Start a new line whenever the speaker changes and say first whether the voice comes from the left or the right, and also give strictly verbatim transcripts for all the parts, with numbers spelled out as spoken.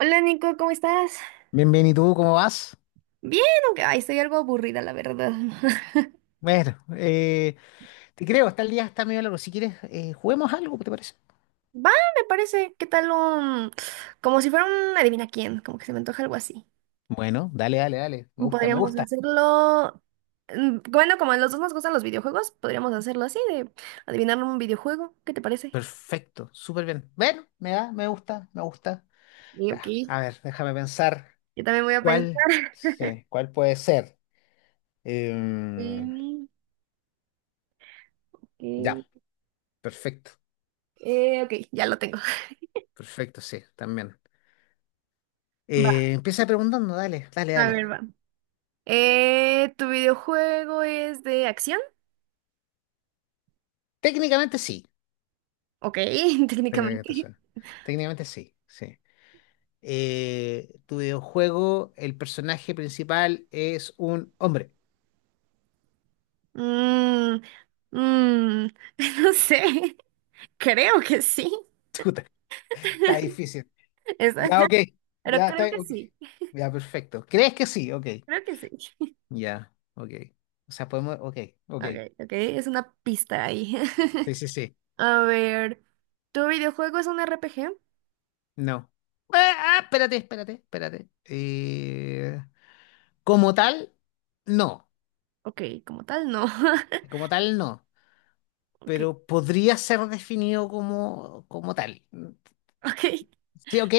right: Hola Nico, ¿cómo estás?
left: Bien, bien, ¿y tú cómo vas?
right: Bien, aunque ay, estoy algo aburrida, la verdad.
left: Bueno, eh, te creo, está el día, está medio largo. Si quieres, eh, juguemos algo, ¿te parece?
right: Va, me parece. ¿Qué tal un... como si fuera un adivina quién, como que se me antoja algo así.
left: Bueno, dale, dale, dale. Me gusta, me
right: Podríamos
left: gusta.
right: hacerlo... mm, Bueno, como a los dos nos gustan los videojuegos, podríamos hacerlo así, de adivinar un videojuego. ¿Qué te parece?
left: Perfecto, súper bien. Bueno, me da, me gusta, me gusta.
right: Y ok.
left: Ya, a ver, déjame pensar
right: Yo también voy a
left: cuál,
right: pensar.
left: sí, cuál puede ser. Em,
right: Mm, ok.
left: ya, perfecto,
right: Eh, ok, ya lo tengo.
left: perfecto, sí, también.
right: Va,
left: Eh, empieza preguntando, dale, dale,
right: a
left: dale.
right: ver, va. Eh, ¿tu videojuego es de acción?
left: Técnicamente sí,
right: Ok,
left: técnicamente
right: técnicamente.
left: suena. Técnicamente sí, sí. Eh, tu videojuego, el personaje principal es un hombre.
right: Mm, mm, no sé, creo que sí.
left: Chuta, está difícil.
right: Es-
left: Ya, ok.
right: pero
left: Ya está.
right: creo que
left: Ok.
right: sí,
left: Ya, perfecto. ¿Crees que sí? Ok.
right: creo que sí.
left: Ya, ok. O sea, podemos. Ok, ok.
right: Ok, ok, es una pista ahí.
left: Sí, sí, sí.
right: A ver, ¿tu videojuego es un R P G?
left: No. Ah, ah, espérate, espérate, espérate. Eh, como tal, no.
right: Ok, como tal, no.
left: Como tal, no.
right: Ok,
left: Pero podría ser definido como, como tal.
right: ok.
left: Sí, ok,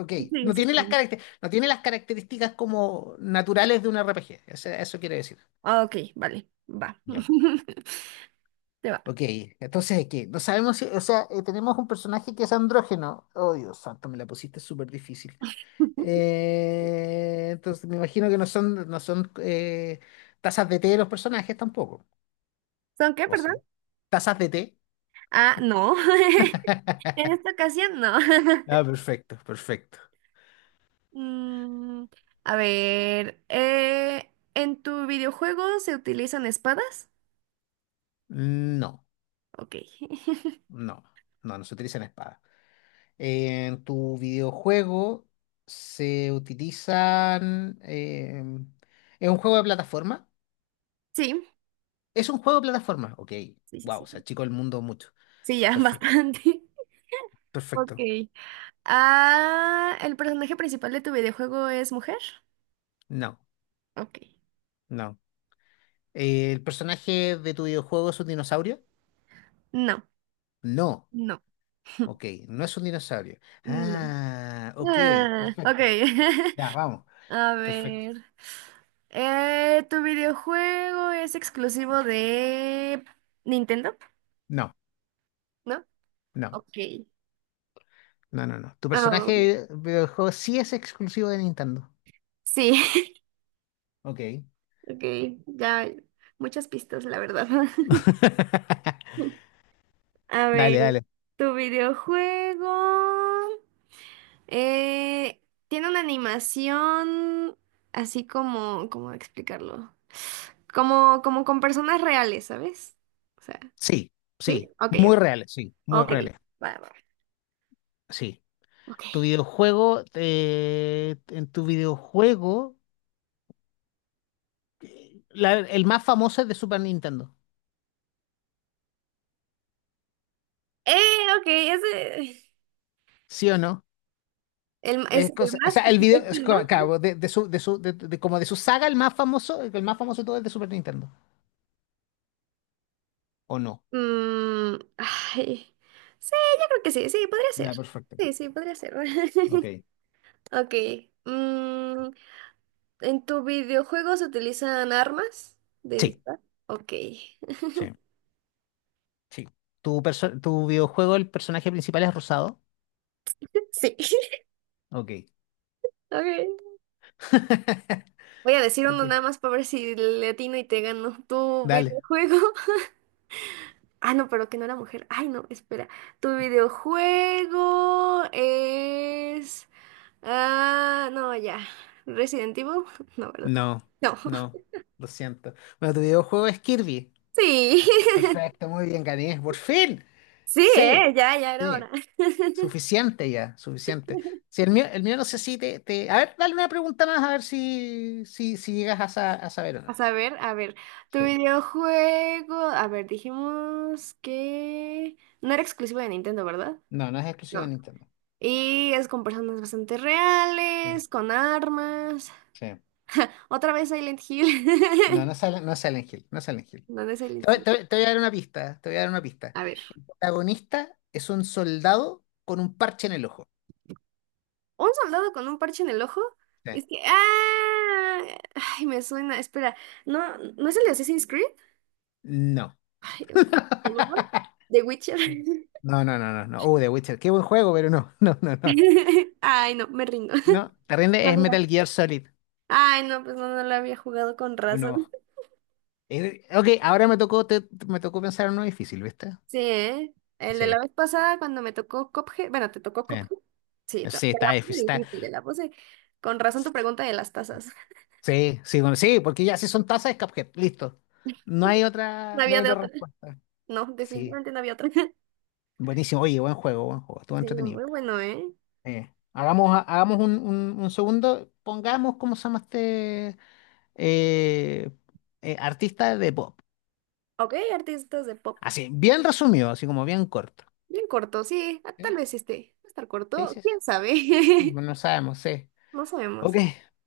left: ok.
right: Sí,
left: No
right: sí,
left: tiene
right: está
left: las
right: bien.
left: caracter- no tiene las características como naturales de un R P G. O sea, eso quiere decir.
right: Ah, ok, vale, va.
left: Ya.
right: Te va.
left: Ok, entonces, ¿qué? No sabemos si, o sea, eh, tenemos un personaje que es andrógeno. Oh, Dios santo, me la pusiste súper difícil. Eh, entonces, me imagino que no son, no son eh, tazas de té de los personajes tampoco.
right: ¿Son qué,
left: ¿O sí?
right: perdón?
left: ¿Tazas de té?
right: Ah, no. En esta ocasión, no.
left: Ah, perfecto, perfecto.
right: Mm, a ver, eh, ¿en tu videojuego se utilizan espadas?
left: No,
right: Ok.
left: no, no, no se utilizan espadas. En tu videojuego se utilizan, em, es un juego de plataforma.
right: Sí,
left: Es un juego de plataforma. Ok.
right: sí, sí,
left: Wow, se
right: sí.
left: achicó el mundo mucho.
right: Sí, ya,
left: Perfecto.
right: bastante. Ok.
left: Perfecto.
right: Ah, ¿el personaje principal de tu videojuego es mujer?
left: No,
right: Ok.
left: no. ¿El personaje de tu videojuego es un dinosaurio?
right: No,
left: No.
right: no,
left: Ok, no es un dinosaurio.
right: no.
left: Ah, ok.
right: Ah, ok.
left: Perfecto. Ya, vamos.
right: A
left: Perfecto.
right: ver. Eh, ¿tu videojuego es exclusivo de Nintendo?
left: No,
right: ¿No?
left: no,
right: Ok.
left: no, no, no. Tu
right: Ah,
left: personaje de videojuego sí es exclusivo de Nintendo.
right: sí.
left: Ok.
right: Ok, ya muchas pistas, la verdad. A ver,
left: Dale, dale.
right: tu videojuego eh, tiene una animación así como, ¿cómo explicarlo? Como, como con personas reales, ¿sabes? O sea,
left: Sí,
right: ¿sí?
left: sí.
right: Ok,
left: Muy
right: ok.
left: reales, sí. Muy
right: Ok,
left: reales,
right: va, va.
left: sí. Tu
right: Ok.
left: videojuego, eh, en tu videojuego, eh, la- el más famoso es de Super Nintendo,
right: Eh, ok, ese
left: ¿sí o no?
right: el, es
left: Es
right: el
left: cosa, o
right: más,
left: sea, el
right: es
left: video, es
right: el más.
left: co-
right: ¿No?
left: claro, de, de su, de su, de- de- como de su saga, el más famoso, el más famoso de todo es de Super Nintendo, ¿o no?
right: Mm, ay, sí, yo creo que sí, sí, podría ser.
left: Ya, perfecto.
right: Sí, sí, podría ser.
left: Ok.
right: Ok. Mm, ¿En tu videojuego se utilizan armas de
left: Sí,
right: disparo? Ok.
left: sí, sí. Tu, perso- tu videojuego, el personaje principal es rosado.
right: Sí.
left: Ok.
right: Ok. Voy a decir
left: Ok.
right: uno nada más para ver si le atino y te gano. ¿Tu
left: Dale.
right: videojuego? Ah, no, pero que no era mujer. Ay, no, espera. ¿Tu videojuego es... Ah, no, ya. ¿Resident Evil? No, ¿verdad?
left: No,
right: No.
left: no, lo siento. Bueno, tu videojuego es Kirby.
right: Sí.
left: Perfecto, muy bien, gané. Por fin.
right: Sí,
left: Sí,
right: ¿eh? Ya, ya era
left: sí.
right: hora.
left: Suficiente ya, suficiente. Si el mío, el mío no sé si te, te- a ver, dale una pregunta más a ver si, si, si llegas a, sa- a saber o no.
right: A saber, a ver, tu
left: Sí.
right: videojuego, a ver, dijimos que no era exclusivo de Nintendo, ¿verdad?
left: No, no es exclusivo de
right: No.
left: Nintendo.
right: Y es con personas bastante
left: Sí,
right: reales, con armas.
left: sí.
right: Otra vez Silent Hill.
left: No, no sale, no es Silent Hill, no es Silent Hill.
right: ¿Dónde es
left: Te
right: Silent
left: voy,
right: Hill?
left: te voy- te voy a dar una pista, te voy a dar una pista.
right: A ver,
left: El protagonista es un soldado con un parche en el ojo.
right: un soldado con un parche en el ojo.
left: Sí.
right: Es que, ah, ay, me suena. Espera, no, no es el de Assassin's Creed.
left: No.
right: Ay, ¿cómo se llamaba? The Witcher.
left: No, no, no, no, no. Uh, The Witcher. Qué buen juego, pero no, no, no, no.
right: Ay, no, me rindo.
left: No, te rinde, es Metal Gear Solid.
right: Ay, no, pues no, no lo había jugado con razón.
left: Uno. Eh, ok, ahora me tocó, te- me tocó pensar en uno difícil, ¿viste?
right: Sí, ¿eh? El de la
left: Sí,
right: vez pasada cuando me tocó Cuphead, bueno, te tocó
left: sí.
right: Cuphead. Sí, te la te
left: Sí, está
right: la puse
left: difícil. Está,
right: difícil, te la puse con razón tu pregunta de las tazas.
left: sí, sí, bueno, sí, porque ya si son tazas es Cuphead, listo. No hay
right: No
left: otra, no
right: había
left: hay
right: de
left: otra
right: otra.
left: respuesta.
right: No,
left: Sí,
right: definitivamente no había otra.
left: buenísimo. Oye, buen juego, buen juego. Estuvo
right: Sí,
left: entretenido.
right: muy bueno, ¿eh?
left: Eh, hagamos, hagamos un, un, un segundo. Pongamos, ¿cómo se llama este eh, eh, artista de pop?
right: Ok, artistas de pop.
left: Así, bien resumido, así como bien corto.
right: Bien corto, sí. ah, Tal
left: Sí,
right: vez este. Va a estar
left: sí,
right: corto,
left: sí, sí.
right: quién sabe.
left: No sabemos, sí.
right: No
left: Ok,
right: sabemos.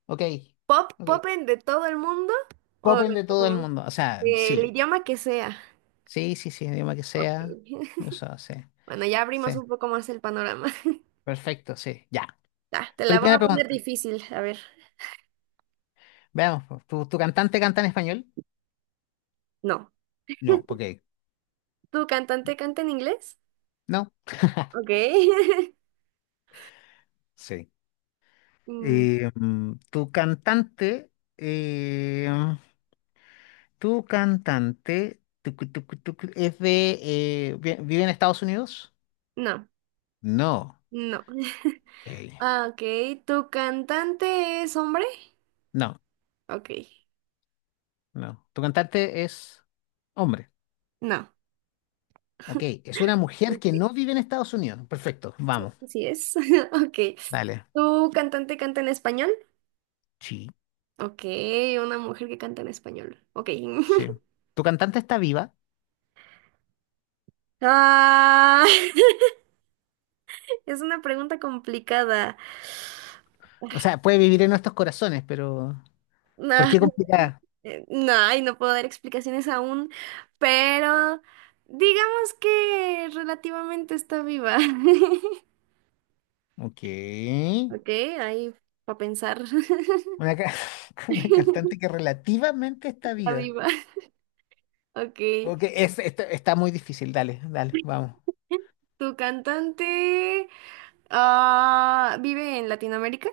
left: ok,
right: Pop,
left: ok.
right: popen de todo el mundo o
left: Popen de todo el
right: como
left: mundo. O sea,
right: del
left: sí,
right: idioma que sea.
left: sí, sí, sí, idioma que
right: Ok.
left: sea. O sea, sí,
right: Bueno, ya abrimos
left: sí.
right: un poco más el panorama.
left: Perfecto, sí. Ya.
right: Ya, te la voy
left: Primera
right: a poner
left: pregunta.
right: difícil, a ver.
left: Veamos, pues, ¿tu, tu cantante canta en español?
right: No.
left: No, porque
right: ¿Tu cantante canta en inglés?
left: no.
right: Ok.
left: Sí.
right: Mm,
left: Eh, mm, tu cantante, eh, tu cantante, tucu, tucu, tucu, ¿es de, eh, vi- vive en Estados Unidos?
right: No,
left: No.
right: no.
left: Ey,
right: Ah, ok, ¿tu cantante es hombre?
left: no,
right: Ok,
left: no. Tu cantante es hombre.
right: no.
left: Ok, es una mujer que
right: Ok,
left: no vive en Estados Unidos. Perfecto, vamos.
right: así es. Ok.
left: Dale.
right: ¿Tu cantante canta en español?
left: Sí,
right: Ok, una mujer que canta en español. Ok.
left: sí. Tu cantante está viva.
right: Ah, es una pregunta complicada.
left: O sea, puede vivir en nuestros corazones, pero ¿por
right: Ah,
left: qué complicada?
right: eh, no, ay, no puedo dar explicaciones aún, pero digamos que relativamente está viva.
left: Ok.
right: Ok, ahí para pensar.
left: Una, ca-
right: Está
left: una cantante que relativamente está viva.
right: viva. Ok.
left: Ok, es, está, está muy difícil. Dale, dale, vamos.
right: ¿Tu cantante ah, vive en Latinoamérica?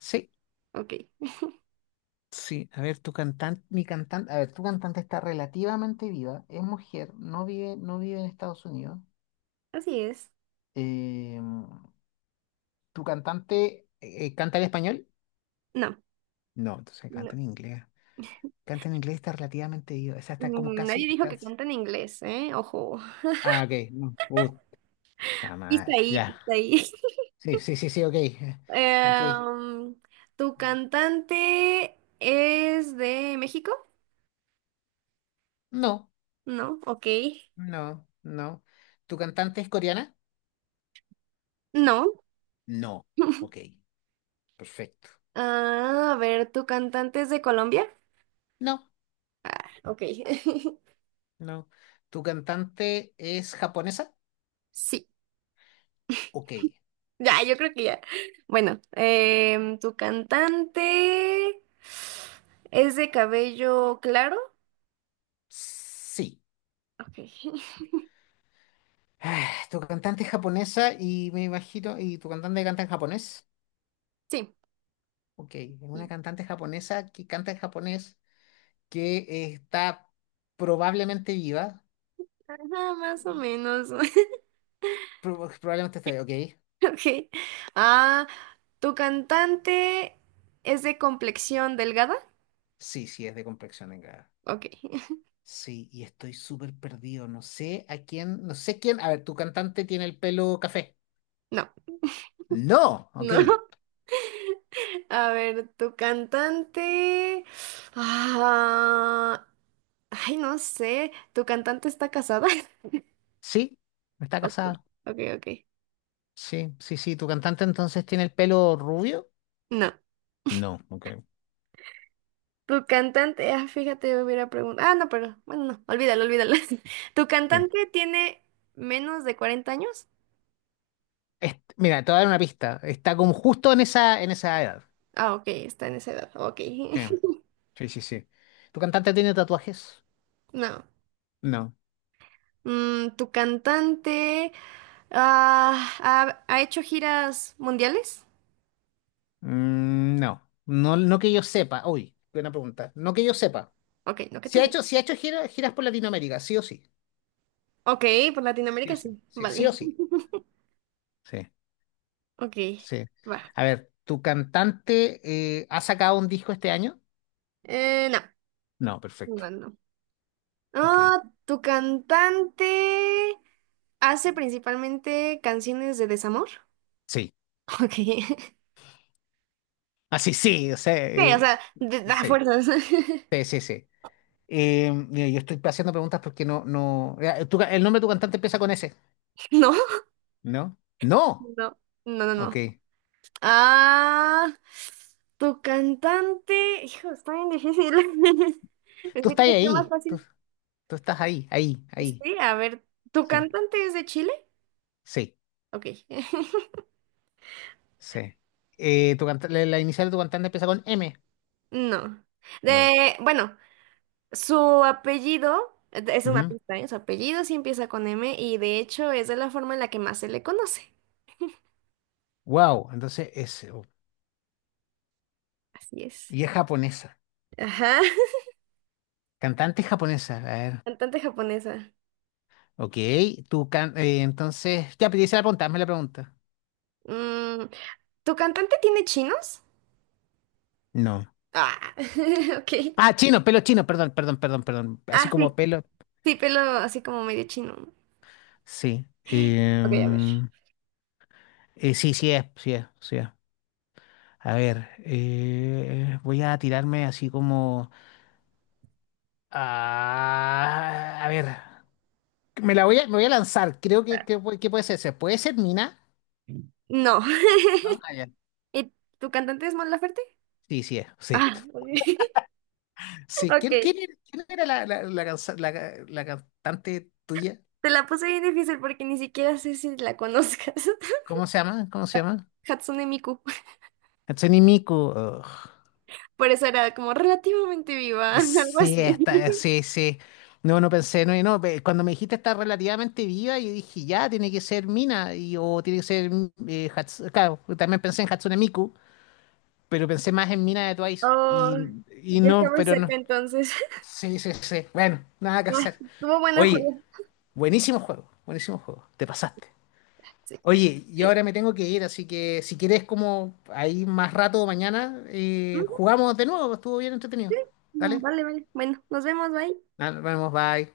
left: Sí,
right: Ok,
left: sí. A ver, tu cantante, mi cantante, a ver, tu cantante está relativamente viva, es mujer, no vive, no vive en Estados Unidos.
right: así es.
left: Eh, ¿Tu cantante eh, canta en español?
right: No,
left: No, entonces
right: no.
left: canta en inglés. Canta en inglés está relativamente ido. O sea, está como
right: Mm,
left: casi.
right: Nadie dijo que
left: estás-
right: canta en inglés, ¿eh? Ojo.
left: Ah, ok. No. Puta
right: Pista
left: madre.
right: ahí,
left: Ya.
right: pista ahí.
left: Sí, sí, sí, sí, ok. Eh, Ok.
right: Em, ¿Tu cantante es de México?
left: No,
right: No, ok.
left: no, no. ¿Tu cantante es coreana?
right: No.
left: No. Ok. Perfecto.
right: Ah, a ver, ¿tu cantante es de Colombia?
left: No,
right: Ok.
left: no. ¿Tu cantante es japonesa?
right: Sí.
left: Ok.
right: Ya, yo creo que ya. Bueno, em, ¿tu cantante es de cabello claro?
left: Sí.
right: Ok.
left: Ah, ¿tu cantante es japonesa y me imagino, y tu cantante canta en japonés?
right: Sí,
left: Ok, es una
right: sí.
left: cantante japonesa que canta en japonés, que eh, está probablemente viva.
right: Ajá, más o menos.
left: Pro- probablemente está viva, ok.
right: Ok. Ah, ¿tu cantante es de complexión delgada?
left: Sí, sí, es de complexión delgada.
right: Ok.
left: Sí, y estoy súper perdido. No sé a quién, no sé quién. A ver, tu cantante tiene el pelo café.
right: No,
left: No, ok.
right: no. A ver, tu cantante. Ah, ay, no sé. ¿Tu cantante está casada?
left: Sí, está
right: Ok,
left: casada.
right: ok, ok.
left: Sí, sí, sí. ¿Tu cantante entonces tiene el pelo rubio?
right: No.
left: No, ok.
right: Tu cantante. Ah, fíjate, yo hubiera preguntado. Ah, no, pero bueno, no. Olvídalo, olvídalo. ¿Tu
left: Sí.
right: cantante tiene menos de cuarenta años?
left: Est- mira, te voy a dar una pista. Está como justo en esa, en esa edad.
right: Ah, ok, está en esa edad. Ok.
left: Sí, sí, sí, sí. ¿Tu cantante tiene tatuajes?
right: No.
left: No.
right: Mm, ¿tu cantante ah, ha, ha hecho giras mundiales?
left: Mm, no, no, no que yo sepa. Uy, buena pregunta. No que yo sepa.
right: Ok, no que
left: Si ha
right: tú.
left: hecho, si ha hecho gira- giras por Latinoamérica, sí o sí.
right: Ok, por
left: Sí o
right: Latinoamérica
left: sí.
right: sí.
left: Sí, sí
right: Vale.
left: o sí. Sí,
right: Ok,
left: sí.
right: va.
left: A ver, ¿tu cantante eh, ha sacado un disco este año?
right: Eh, no,
left: No, perfecto.
right: no, no.
left: Ok.
right: Ah, ¿tu cantante hace principalmente canciones de desamor?
left: Sí.
right: Ok.
left: Ah, sí, sí, o sea,
right: Sí, o
left: eh,
right: sea, de, da
left: sí.
right: fuerzas.
left: Sí, sí, sí. Eh, mira, yo estoy haciendo preguntas porque no, no. Eh, tu ca- el nombre de tu cantante empieza con S.
right: No,
left: ¿No? No.
right: no, no, no, no.
left: Ok.
right: Ah, tu cantante. Hijo, está bien difícil.
left: Tú
right: Pensé que
left: estás
right: era más
left: ahí. Tú,
right: fácil.
left: tú estás ahí, ahí, ahí.
right: Sí, a ver, ¿tu
left: Sí.
right: cantante es de Chile?
left: Sí,
right: Ok.
left: sí. Eh, tu canta- la, la inicial de tu cantante empieza con M.
right: No.
left: No.
right: De, bueno. Su apellido, eh, es una pista, ¿eh? Su apellido sí empieza con eme y de hecho es de la forma en la que más se le conoce.
left: Wow, entonces es. oh,
right: Así es.
left: Y es japonesa.
right: Ajá,
left: Cantante japonesa. A ver.
right: cantante japonesa.
left: Ok, tu can- eh, entonces. Ya, pedí la pregunta, hazme la pregunta.
right: Mm, ¿Tu cantante tiene chinos?
left: No.
right: Ah, ok.
left: Ah, chino, pelo chino, perdón, perdón, perdón, perdón. Así
right: Ah, sí,
left: como pelo.
right: sí, pelo así como medio chino. ¿No?
left: Sí.
right: Ok, a ver.
left: Em, eh, sí, sí es, sí es, sí es. A ver, eh, voy a tirarme así como. Ah, a ver. Me la voy a, me voy a lanzar. Creo que,
right: Ah,
left: que, pu- que puede ser ese. ¿Puede ser Mina?
right: no.
left: ¿No? Ah, ya.
right: ¿Y tu cantante es Mon Laferte?
left: Sí, sí, es, sí.
right: Ah, ok.
left: Sí.
right: Ok.
left: ¿Quién, quién era, quién era la, la, la, cansa- la ca- la cantante tuya?
right: Te la puse bien difícil porque ni siquiera sé si la conozcas.
left: ¿Cómo se llama? ¿Cómo se llama?
right: Hatsune Miku.
left: Hatsune Miku. Ugh.
right: Por eso era como relativamente viva, algo
left: Sí,
right: así.
left: está, sí, sí. No, no pensé, no, no. pe- Cuando me dijiste está relativamente viva, yo dije, ya, tiene que ser Mina, y, o tiene que ser eh, Hats- claro, también pensé en Hatsune Miku, pero pensé más en Mina de Twice.
right: Oh,
left: Y, y
right: ya
left: no,
right: estamos
left: pero no.
right: cerca entonces.
left: Sí, sí, sí. Bueno, nada que
right: Ah,
left: hacer.
right: estuvo bueno el
left: Oye,
right: juego.
left: buenísimo juego, buenísimo juego, te pasaste.
right: Sí, creo.
left: Oye, yo ahora me tengo que ir, así que si quieres como ahí más rato mañana, eh,
right: Ujú,
left: jugamos de nuevo, estuvo bien
right: sí.
left: entretenido.
right: Mm,
left: ¿Dale?
right: Vale, vale. Bueno, nos vemos, bye.
left: Nos vemos, bye.